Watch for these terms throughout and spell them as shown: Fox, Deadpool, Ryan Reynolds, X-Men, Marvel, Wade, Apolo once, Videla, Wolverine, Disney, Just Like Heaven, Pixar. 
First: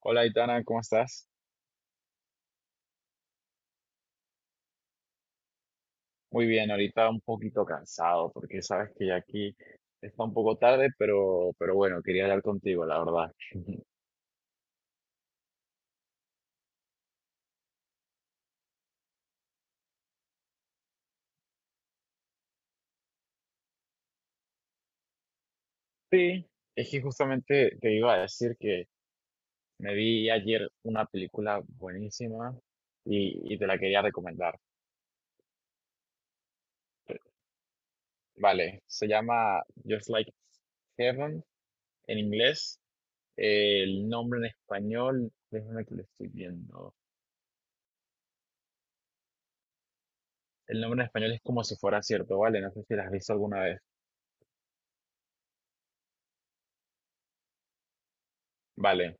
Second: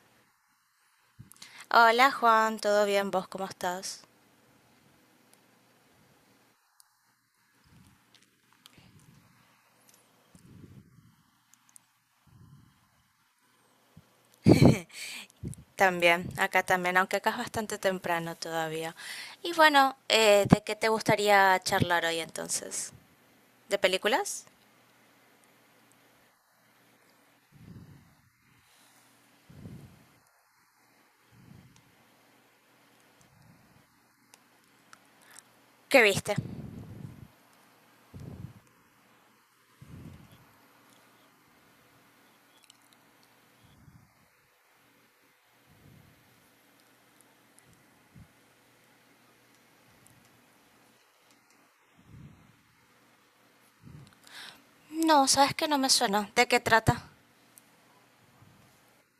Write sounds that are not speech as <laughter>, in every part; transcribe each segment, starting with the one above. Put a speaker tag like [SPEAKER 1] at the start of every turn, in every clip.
[SPEAKER 1] Hola, Itana, ¿cómo estás?
[SPEAKER 2] Hola Juan, ¿todo bien? ¿Vos cómo estás?
[SPEAKER 1] Muy bien, ahorita un poquito cansado porque sabes que ya aquí está un poco tarde, pero bueno, quería hablar contigo, la verdad. <laughs>
[SPEAKER 2] También, acá también, aunque acá es bastante temprano todavía. Y bueno, ¿de qué te gustaría charlar hoy entonces? ¿De películas?
[SPEAKER 1] Sí, es que justamente te iba a decir que me vi ayer una película buenísima y te la quería recomendar.
[SPEAKER 2] ¿Qué viste?
[SPEAKER 1] Vale, se llama Just Like Heaven en inglés. El nombre en español, déjame que lo estoy viendo. El nombre en español es como si fuera cierto, ¿vale? No sé si la has visto alguna vez.
[SPEAKER 2] No, sabes que no me suena. ¿De qué trata?
[SPEAKER 1] Vale.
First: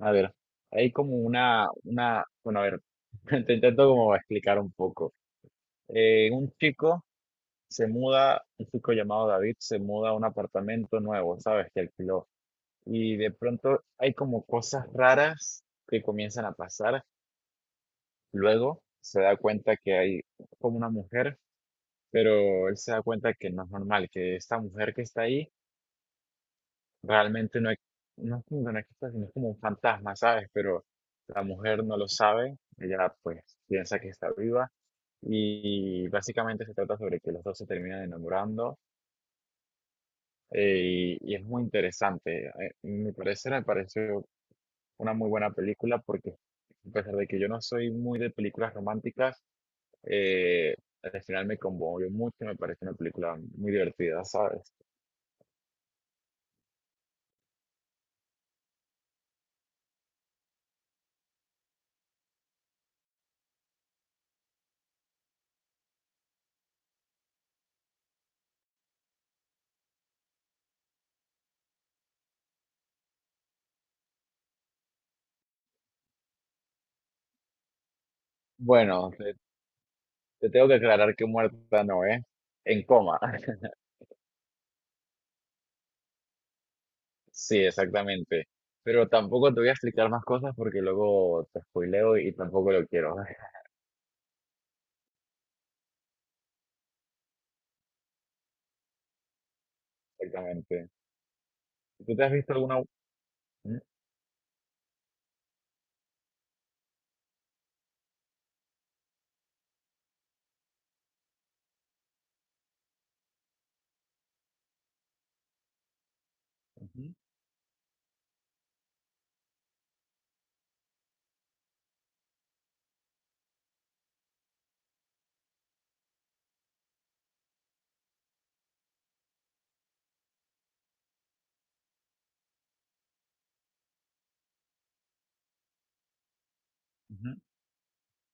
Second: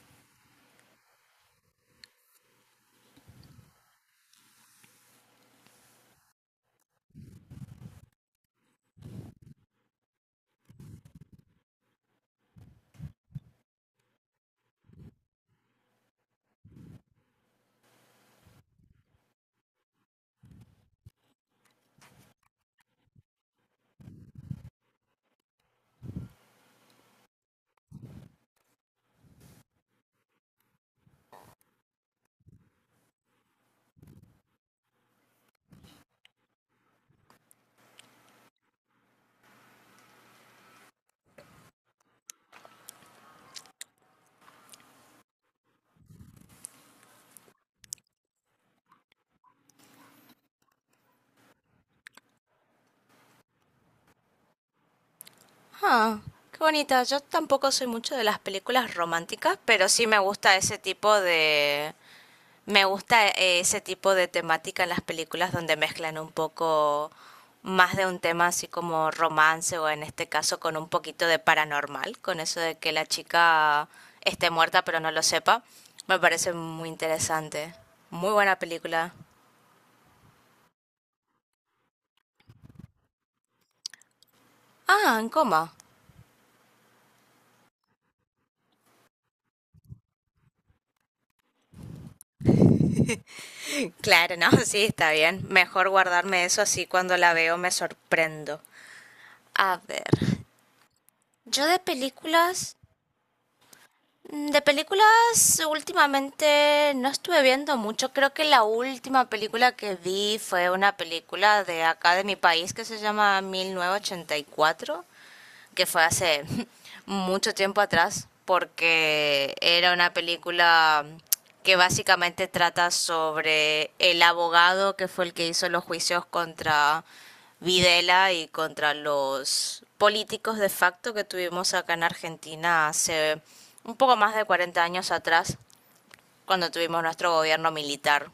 [SPEAKER 1] A ver, hay como bueno, a ver, <laughs> te intento como explicar un poco. Un chico se muda, un chico llamado David se muda a un apartamento nuevo, ¿sabes? Que alquiló. Y de pronto hay como cosas raras que comienzan a pasar. Luego se da cuenta que hay como una mujer, pero él se da cuenta que no es normal, que esta mujer que está ahí realmente no, no, es que no existe, sino es como un fantasma, ¿sabes? Pero la mujer no lo sabe, ella pues piensa que está viva y básicamente se trata sobre que los dos se terminan enamorando y es muy interesante. Me pareció una muy buena película porque a pesar de que yo no soy muy de películas románticas, eh, al final me conmovió mucho, me pareció una película muy divertida, ¿sabes?
[SPEAKER 2] Ah, qué bonita. Yo tampoco soy mucho de las películas románticas, pero sí me gusta ese tipo de me gusta ese tipo de temática en las películas donde mezclan un poco más de un tema así como romance o en este caso con un poquito de paranormal, con eso de que la chica esté muerta pero no lo sepa. Me parece muy interesante. Muy buena
[SPEAKER 1] Bueno,
[SPEAKER 2] película.
[SPEAKER 1] te tengo que aclarar que muerta no, ¿eh? En coma. <laughs>
[SPEAKER 2] Ah, en coma.
[SPEAKER 1] Sí, exactamente. Pero tampoco te voy a explicar más cosas porque luego te spoileo y tampoco lo quiero. <laughs>
[SPEAKER 2] Claro, no, <laughs> sí, está bien. Mejor guardarme eso así cuando la veo me sorprendo. A ver,
[SPEAKER 1] Exactamente.
[SPEAKER 2] yo de
[SPEAKER 1] ¿Tú te has visto
[SPEAKER 2] películas
[SPEAKER 1] alguna? Mm,
[SPEAKER 2] Mm, de películas, últimamente no estuve viendo mucho. Creo que la última película que vi fue una película de acá de mi país que se llama 1984, que fue hace <laughs>
[SPEAKER 1] ujú,
[SPEAKER 2] mucho tiempo atrás, porque era una película que básicamente trata sobre el abogado que fue el que hizo los juicios contra Videla y contra los políticos de facto que tuvimos acá en Argentina hace un poco más de 40 años atrás, cuando tuvimos
[SPEAKER 1] ujú,
[SPEAKER 2] nuestro gobierno militar.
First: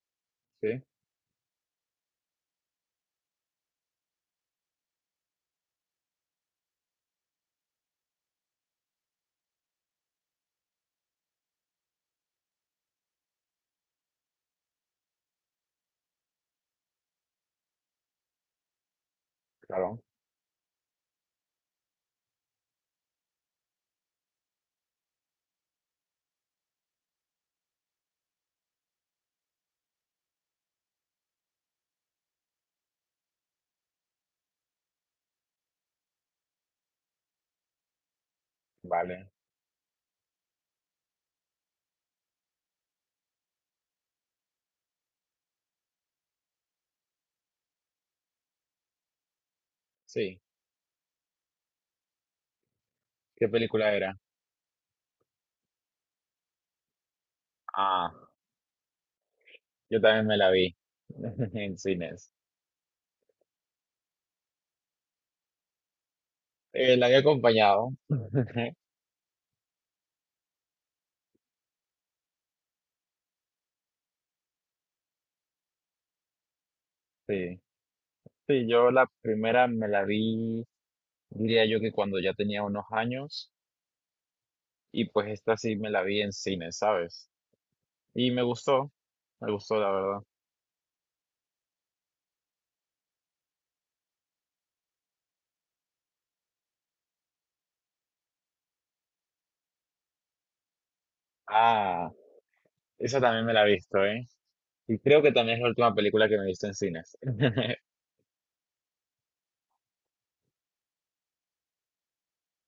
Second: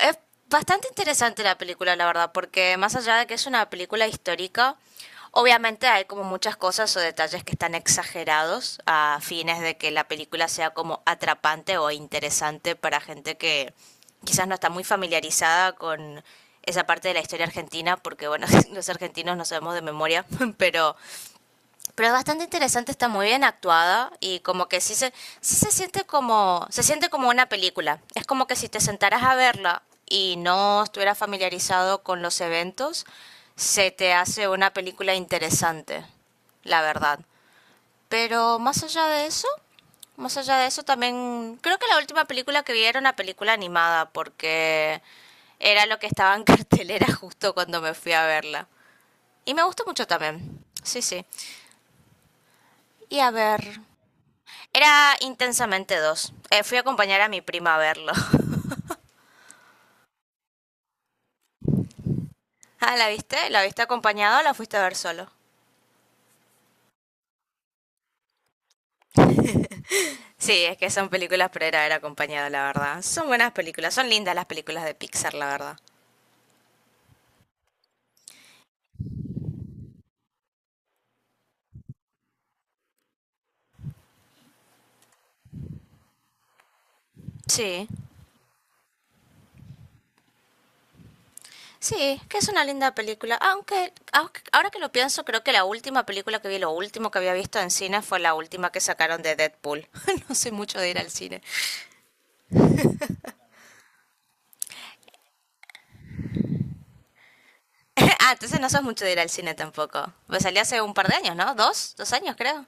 [SPEAKER 2] Es
[SPEAKER 1] Sí,
[SPEAKER 2] bastante interesante la película, la verdad, porque más allá de que es una película histórica, obviamente hay como muchas cosas o detalles que están exagerados a fines de que la película sea como atrapante o interesante para gente que quizás no está muy familiarizada con esa parte de la historia argentina, porque bueno, <laughs> los argentinos no sabemos de
[SPEAKER 1] claro.
[SPEAKER 2] memoria, <laughs> pero pero es bastante interesante, está muy bien actuada y como que sí se siente como, se siente como una película. Es como que si te sentaras a verla y no estuvieras familiarizado con los eventos, se te hace una película interesante, la verdad. Pero más allá de
[SPEAKER 1] Vale.
[SPEAKER 2] eso, también creo que la última película que vi era una película animada porque era lo que estaba en <laughs> cartelera justo cuando me fui a verla. Y me gustó mucho
[SPEAKER 1] Sí.
[SPEAKER 2] también. Sí, sí. Y a
[SPEAKER 1] ¿Qué
[SPEAKER 2] ver,
[SPEAKER 1] película era?
[SPEAKER 2] era intensamente dos. Fui a acompañar a mi prima a verlo.
[SPEAKER 1] Ah,
[SPEAKER 2] <laughs>
[SPEAKER 1] yo también me la vi <laughs> en cines.
[SPEAKER 2] Ah, ¿la viste? ¿La viste acompañado o la fuiste a ver solo?
[SPEAKER 1] La había acompañado. <laughs>
[SPEAKER 2] Sí, es que son películas pero era ver acompañado, la verdad. Son buenas películas, son lindas las películas de Pixar, la verdad.
[SPEAKER 1] Sí. Sí, yo la primera me la vi, diría yo que cuando ya tenía unos años. Y pues esta sí me la vi en cine, ¿sabes?
[SPEAKER 2] Sí,
[SPEAKER 1] Y me gustó la verdad.
[SPEAKER 2] sí, que es una linda película. Ahora que lo pienso, creo que la última película que vi, lo último que había visto en cine fue la última que sacaron de Deadpool. <laughs> No soy mucho de ir al cine.
[SPEAKER 1] Ah, esa también me la he visto, ¿eh? Y creo que también es la última película que me he visto en cines. <laughs>
[SPEAKER 2] <laughs> Ah, entonces no sos mucho de ir al cine tampoco. Pues salí hace un par de años, ¿no? ¿Dos? ¿Dos años, creo?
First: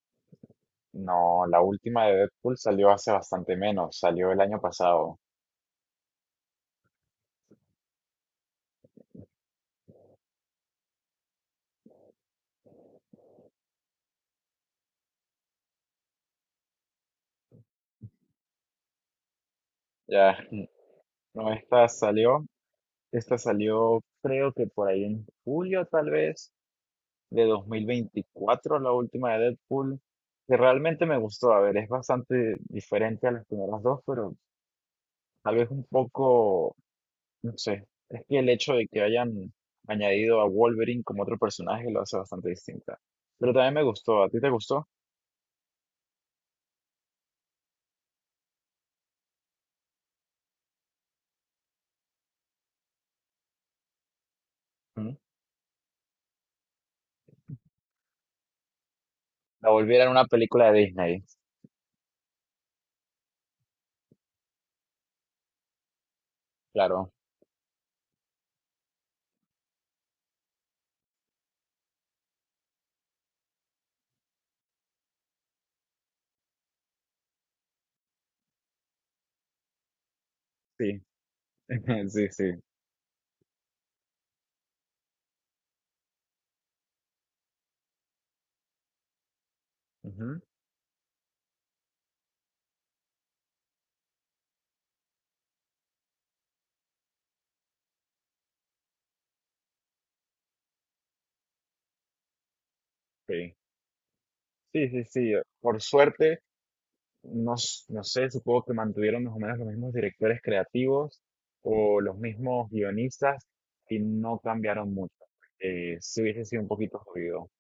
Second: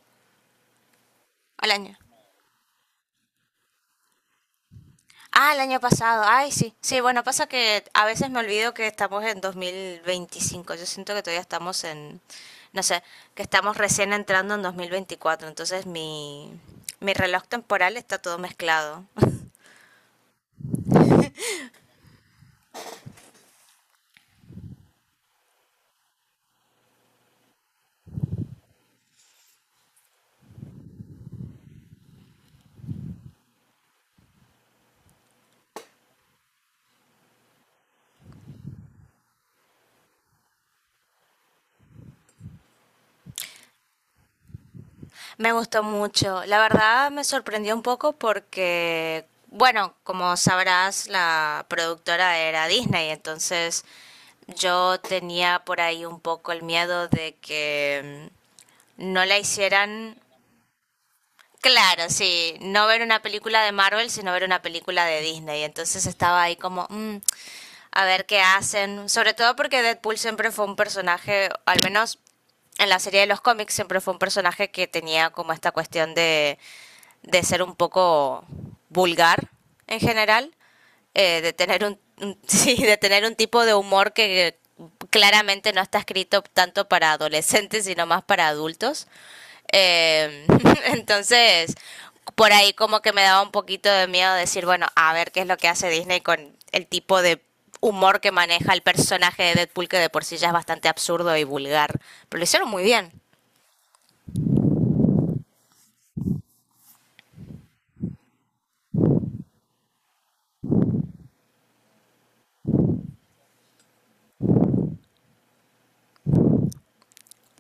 [SPEAKER 1] No, la
[SPEAKER 2] Al año.
[SPEAKER 1] última de Deadpool salió hace bastante menos, salió el año pasado.
[SPEAKER 2] Ah, el año pasado. Ay, sí. Sí, bueno, pasa que a veces me olvido que estamos en 2025. Yo siento que todavía estamos en, no sé, que estamos recién entrando en 2024. Entonces mi reloj temporal está todo mezclado. <laughs>
[SPEAKER 1] Ya, no, esta salió creo que por ahí en julio tal vez de 2024 la última de Deadpool, que realmente me gustó. A ver, es bastante diferente a las primeras dos, pero tal vez un poco no sé, es que el hecho de que hayan añadido a Wolverine como otro personaje lo hace bastante distinta. Pero también me gustó, ¿a ti te gustó?
[SPEAKER 2] Me gustó mucho. La verdad me sorprendió un poco porque, bueno, como sabrás, la productora era Disney. Entonces yo
[SPEAKER 1] Ujú.
[SPEAKER 2] tenía por ahí un poco el miedo de que no la
[SPEAKER 1] La volvieran
[SPEAKER 2] hicieran.
[SPEAKER 1] una película de Disney,
[SPEAKER 2] Claro, sí, no ver una película de Marvel, sino ver una película de Disney. Entonces estaba ahí como,
[SPEAKER 1] claro.
[SPEAKER 2] a ver qué hacen. Sobre todo porque Deadpool siempre fue un personaje, al menos en la serie de los cómics, siempre fue un personaje que tenía como esta cuestión de ser un poco vulgar en general,
[SPEAKER 1] Sí,
[SPEAKER 2] de tener
[SPEAKER 1] <laughs> sí,
[SPEAKER 2] <laughs>
[SPEAKER 1] sí.
[SPEAKER 2] sí, de tener un tipo de humor que claramente no está escrito tanto para adolescentes, sino más para adultos.
[SPEAKER 1] Ujú,
[SPEAKER 2] Eh, <laughs> entonces, por ahí como que me daba un poquito de miedo decir, bueno, a ver qué es lo que hace Disney con el tipo de humor que maneja el personaje de Deadpool, que de por sí ya es bastante absurdo y vulgar. Pero lo hicieron muy bien.
[SPEAKER 1] sí, sí, sí, sí. Por suerte, no, no sé, supongo que mantuvieron más o menos los mismos directores creativos o los mismos guionistas y no cambiaron mucho. Sí hubiese sido un poquito jodido.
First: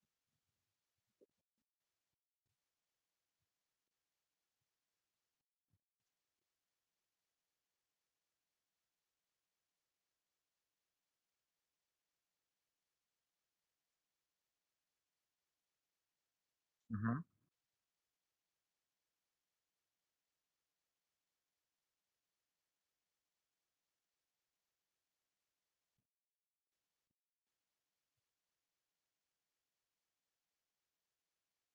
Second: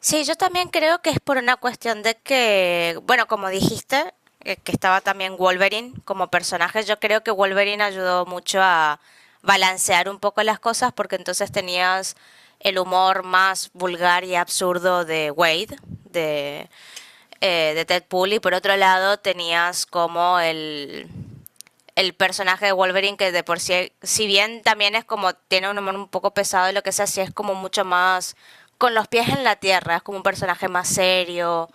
[SPEAKER 2] Sí, yo también creo que es por una cuestión de que, bueno, como dijiste, que estaba también Wolverine como personaje, yo creo que Wolverine ayudó mucho a balancear un poco las cosas porque entonces tenías el humor más vulgar y absurdo de Wade, de,
[SPEAKER 1] Ujú.
[SPEAKER 2] de Ted Pool, y por otro lado tenías como el personaje de Wolverine, que de por sí, si bien también es como, tiene un humor un poco pesado y lo que sea, sí es como mucho más con los pies en la tierra, es como un personaje más serio,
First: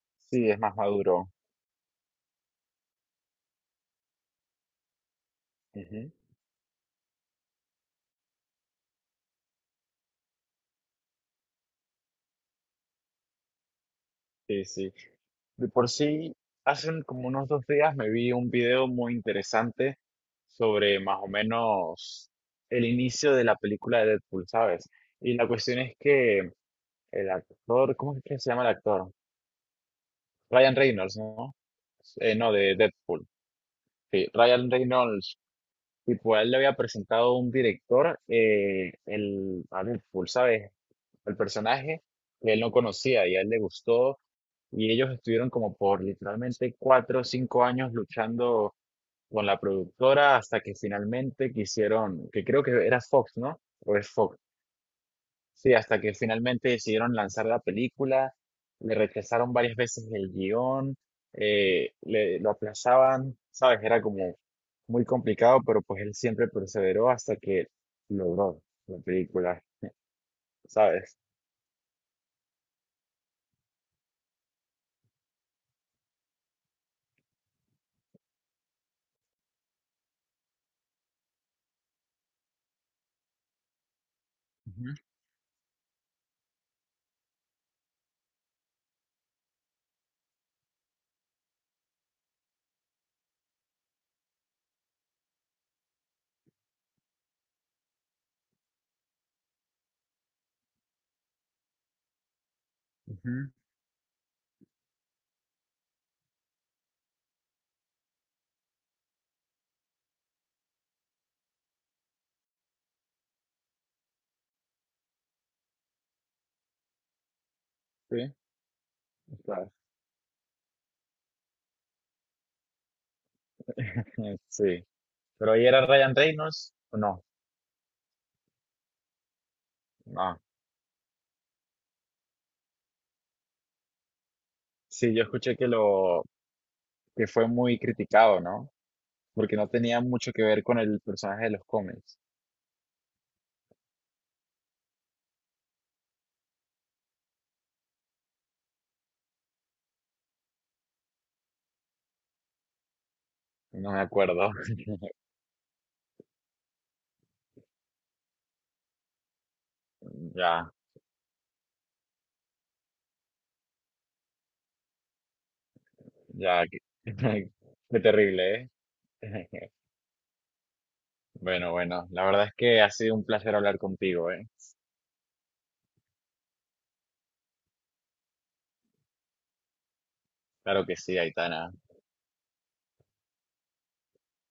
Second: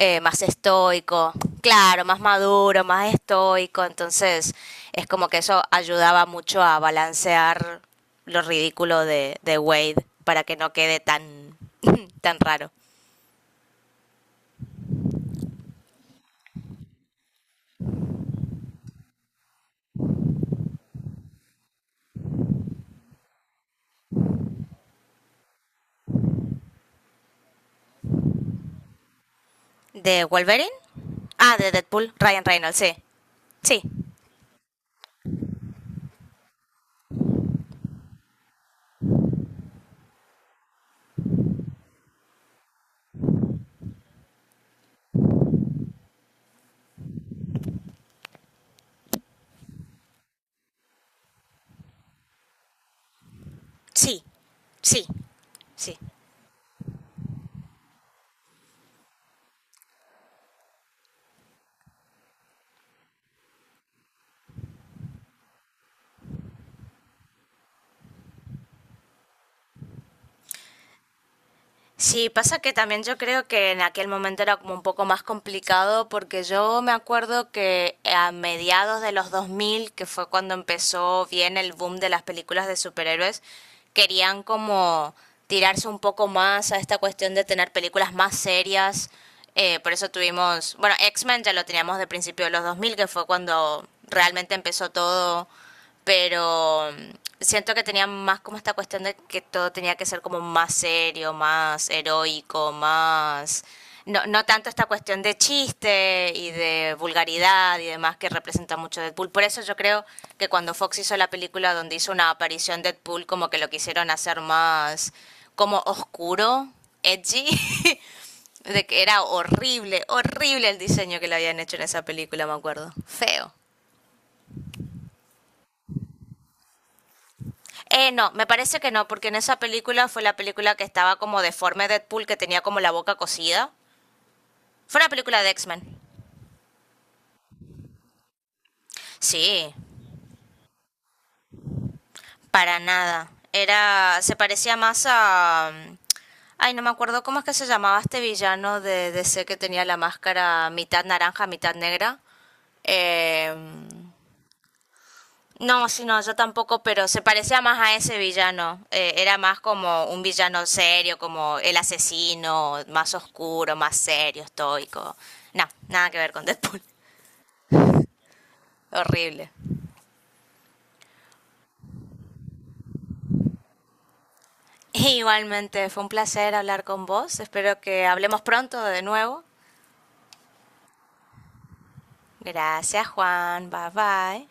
[SPEAKER 2] más
[SPEAKER 1] Sí, es más maduro.
[SPEAKER 2] estoico, claro, más maduro, más estoico, entonces es como que eso
[SPEAKER 1] Ujú,
[SPEAKER 2] ayudaba mucho a balancear lo ridículo de Wade para que no quede tan, <laughs> <clears throat> tan raro.
[SPEAKER 1] Sí, sí. De por sí, como unos dos días me vi un video muy interesante sobre más o menos el inicio de la película de Deadpool, ¿sabes? Y la cuestión es que el actor, ¿cómo es que se llama el actor?
[SPEAKER 2] ¿De Wolverine?
[SPEAKER 1] Ryan Reynolds, ¿no?
[SPEAKER 2] Ah, de Deadpool, Ryan
[SPEAKER 1] No,
[SPEAKER 2] Reynolds,
[SPEAKER 1] de
[SPEAKER 2] sí.
[SPEAKER 1] Deadpool.
[SPEAKER 2] Sí,
[SPEAKER 1] Sí, Ryan Reynolds, tipo, a él le había presentado un director a Deadpool, ¿sabes? Al personaje que él no conocía y a él le gustó. Y ellos estuvieron como por literalmente 4 o 5 años luchando con la productora hasta que finalmente quisieron, que creo que era Fox, ¿no? O es
[SPEAKER 2] sí,
[SPEAKER 1] Fox.
[SPEAKER 2] sí,
[SPEAKER 1] Sí,
[SPEAKER 2] sí.
[SPEAKER 1] hasta que finalmente decidieron lanzar la película, le rechazaron varias veces el guión, lo aplazaban, ¿sabes? Era como muy complicado, pero pues él siempre perseveró hasta que logró la película, ¿sabes?
[SPEAKER 2] Sí, pasa que también yo creo que en aquel momento era como un poco más complicado porque yo me acuerdo que a mediados de los 2000 que fue cuando empezó bien el boom de las películas de superhéroes, querían
[SPEAKER 1] Ujú,
[SPEAKER 2] como tirarse un poco más a esta cuestión de tener películas más serias. Por eso tuvimos, bueno, X-Men ya lo teníamos de principio de los 2000 que fue cuando realmente empezó todo, pero siento que tenía más como esta cuestión de que todo tenía que ser como más serio, más heroico,
[SPEAKER 1] ujú,
[SPEAKER 2] más... No, no tanto esta cuestión de chiste y de vulgaridad y demás que representa mucho Deadpool. Por eso yo creo que cuando Fox hizo la película donde hizo una aparición Deadpool, como que lo quisieron hacer más como oscuro, edgy,
[SPEAKER 1] sí.
[SPEAKER 2] <laughs> de que era
[SPEAKER 1] Claro.
[SPEAKER 2] horrible, horrible el diseño que le habían hecho en esa película, me acuerdo. Feo.
[SPEAKER 1] <laughs> Sí, pero ahí era Ryan Reynolds, ¿o no,
[SPEAKER 2] No, me parece que no, porque en esa película fue la
[SPEAKER 1] no,
[SPEAKER 2] película que estaba como deforme Deadpool, que tenía como la boca cosida. Fue una
[SPEAKER 1] sí, yo
[SPEAKER 2] película de
[SPEAKER 1] escuché que
[SPEAKER 2] X-Men.
[SPEAKER 1] lo que fue muy criticado, ¿no? Porque no
[SPEAKER 2] Sí,
[SPEAKER 1] tenía mucho que ver con el personaje de los cómics,
[SPEAKER 2] para nada. Se parecía más a... ay, no me acuerdo cómo es que se llamaba este villano de DC que tenía la máscara mitad naranja, mitad negra. Eh,
[SPEAKER 1] no me acuerdo. <laughs>
[SPEAKER 2] No, sí, no, yo tampoco, pero se parecía más a ese villano. Era más como un villano
[SPEAKER 1] Ya,
[SPEAKER 2] serio, como el asesino, más oscuro, más serio, estoico. No, nada que ver con
[SPEAKER 1] ya, qué,
[SPEAKER 2] Deadpool.
[SPEAKER 1] <laughs> qué terrible,
[SPEAKER 2] <laughs>
[SPEAKER 1] ¿eh?
[SPEAKER 2] Horrible.
[SPEAKER 1] <laughs> Bueno, bueno, la verdad es que ha sido un placer hablar contigo, ¿eh?
[SPEAKER 2] Igualmente, fue un placer hablar con vos. Espero que hablemos pronto de nuevo.
[SPEAKER 1] Claro que sí, Aitana.
[SPEAKER 2] Gracias, Juan. Bye bye.